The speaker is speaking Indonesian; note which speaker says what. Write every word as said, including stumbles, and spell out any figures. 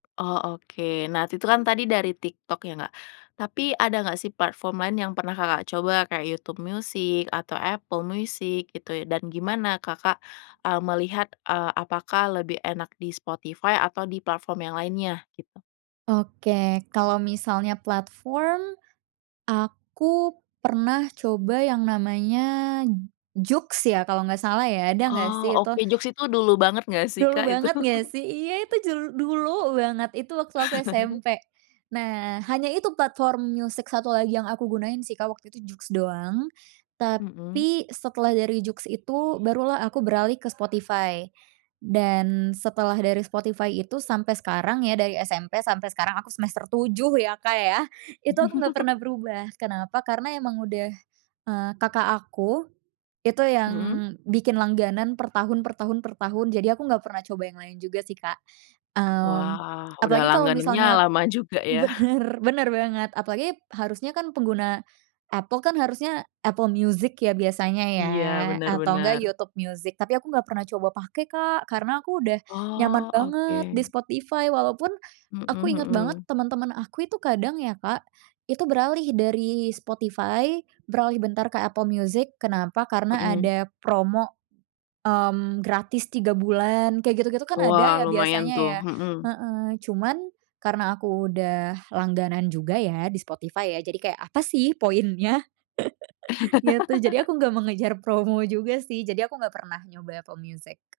Speaker 1: Oh, oke. Nah, itu itu kan tadi dari TikTok ya nggak? Tapi ada nggak sih platform lain yang pernah Kakak coba, kayak YouTube Music atau Apple Music gitu ya, dan gimana Kakak, eee, melihat, eee, apakah lebih enak di Spotify atau di platform yang lainnya? Gitu.
Speaker 2: Oke, kalo misalnya platform aku pernah coba yang namanya JOOX ya kalo nggak salah ya, ada nggak
Speaker 1: Oh,
Speaker 2: sih itu?
Speaker 1: oke. JOOX itu dulu banget nggak sih
Speaker 2: Dulu
Speaker 1: Kak itu?
Speaker 2: banget nggak sih? Iya itu jul dulu banget, itu waktu aku SMP. Nah, hanya itu platform musik satu lagi yang aku gunain sih Kak waktu itu JOOX doang.
Speaker 1: Mhm.
Speaker 2: Tapi setelah dari JOOX itu baru lah aku beralih ke Spotify, dan setelah dari Spotify itu sampai sekarang ya dari SMP sampai sekarang aku semester tujug ya Kak ya, itu aku nggak pernah berubah. Kenapa? Karena emang udah, eee, Kakak aku itu yang
Speaker 1: Mhm.
Speaker 2: bikin langganan per tahun per tahun per tahun, jadi aku nggak pernah coba yang lain juga sih, Kak. Mmm,
Speaker 1: Wah, udah
Speaker 2: apalagi kalo
Speaker 1: langganannya
Speaker 2: misalnya
Speaker 1: lama juga ya?
Speaker 2: bener bener banget, apalagi harusnya kan pengguna Apple kan harusnya Apple Music ya biasanya ya
Speaker 1: Iya, benar
Speaker 2: atau enggak
Speaker 1: benar.
Speaker 2: YouTube Music, tapi aku nggak pernah coba pake Kak, karena aku udah nyaman
Speaker 1: Oh,
Speaker 2: banget di
Speaker 1: oke.
Speaker 2: Spotify. Walaupun
Speaker 1: Mhm
Speaker 2: aku ingat banget
Speaker 1: mhm.
Speaker 2: temen-temen aku itu kadang ya Kak, itu beralih dari Spotify beralih bentar ke Apple Music, kenapa? Karena
Speaker 1: Mhm.
Speaker 2: ada promo, mmm, gratis 3 bulan, kayak gitu-gitu kan ada
Speaker 1: Wah,
Speaker 2: ya
Speaker 1: lumayan
Speaker 2: biasanya
Speaker 1: tuh.
Speaker 2: ya?
Speaker 1: Mhm.
Speaker 2: Heeh, cuman karena aku udah langganan juga ya di Spotify ya jadi kayak, "Apa sih poinnya?" Ya itu, jadi aku nggak mengejar promo juga sih, jadi aku nggak pernah nyoba Apple Music.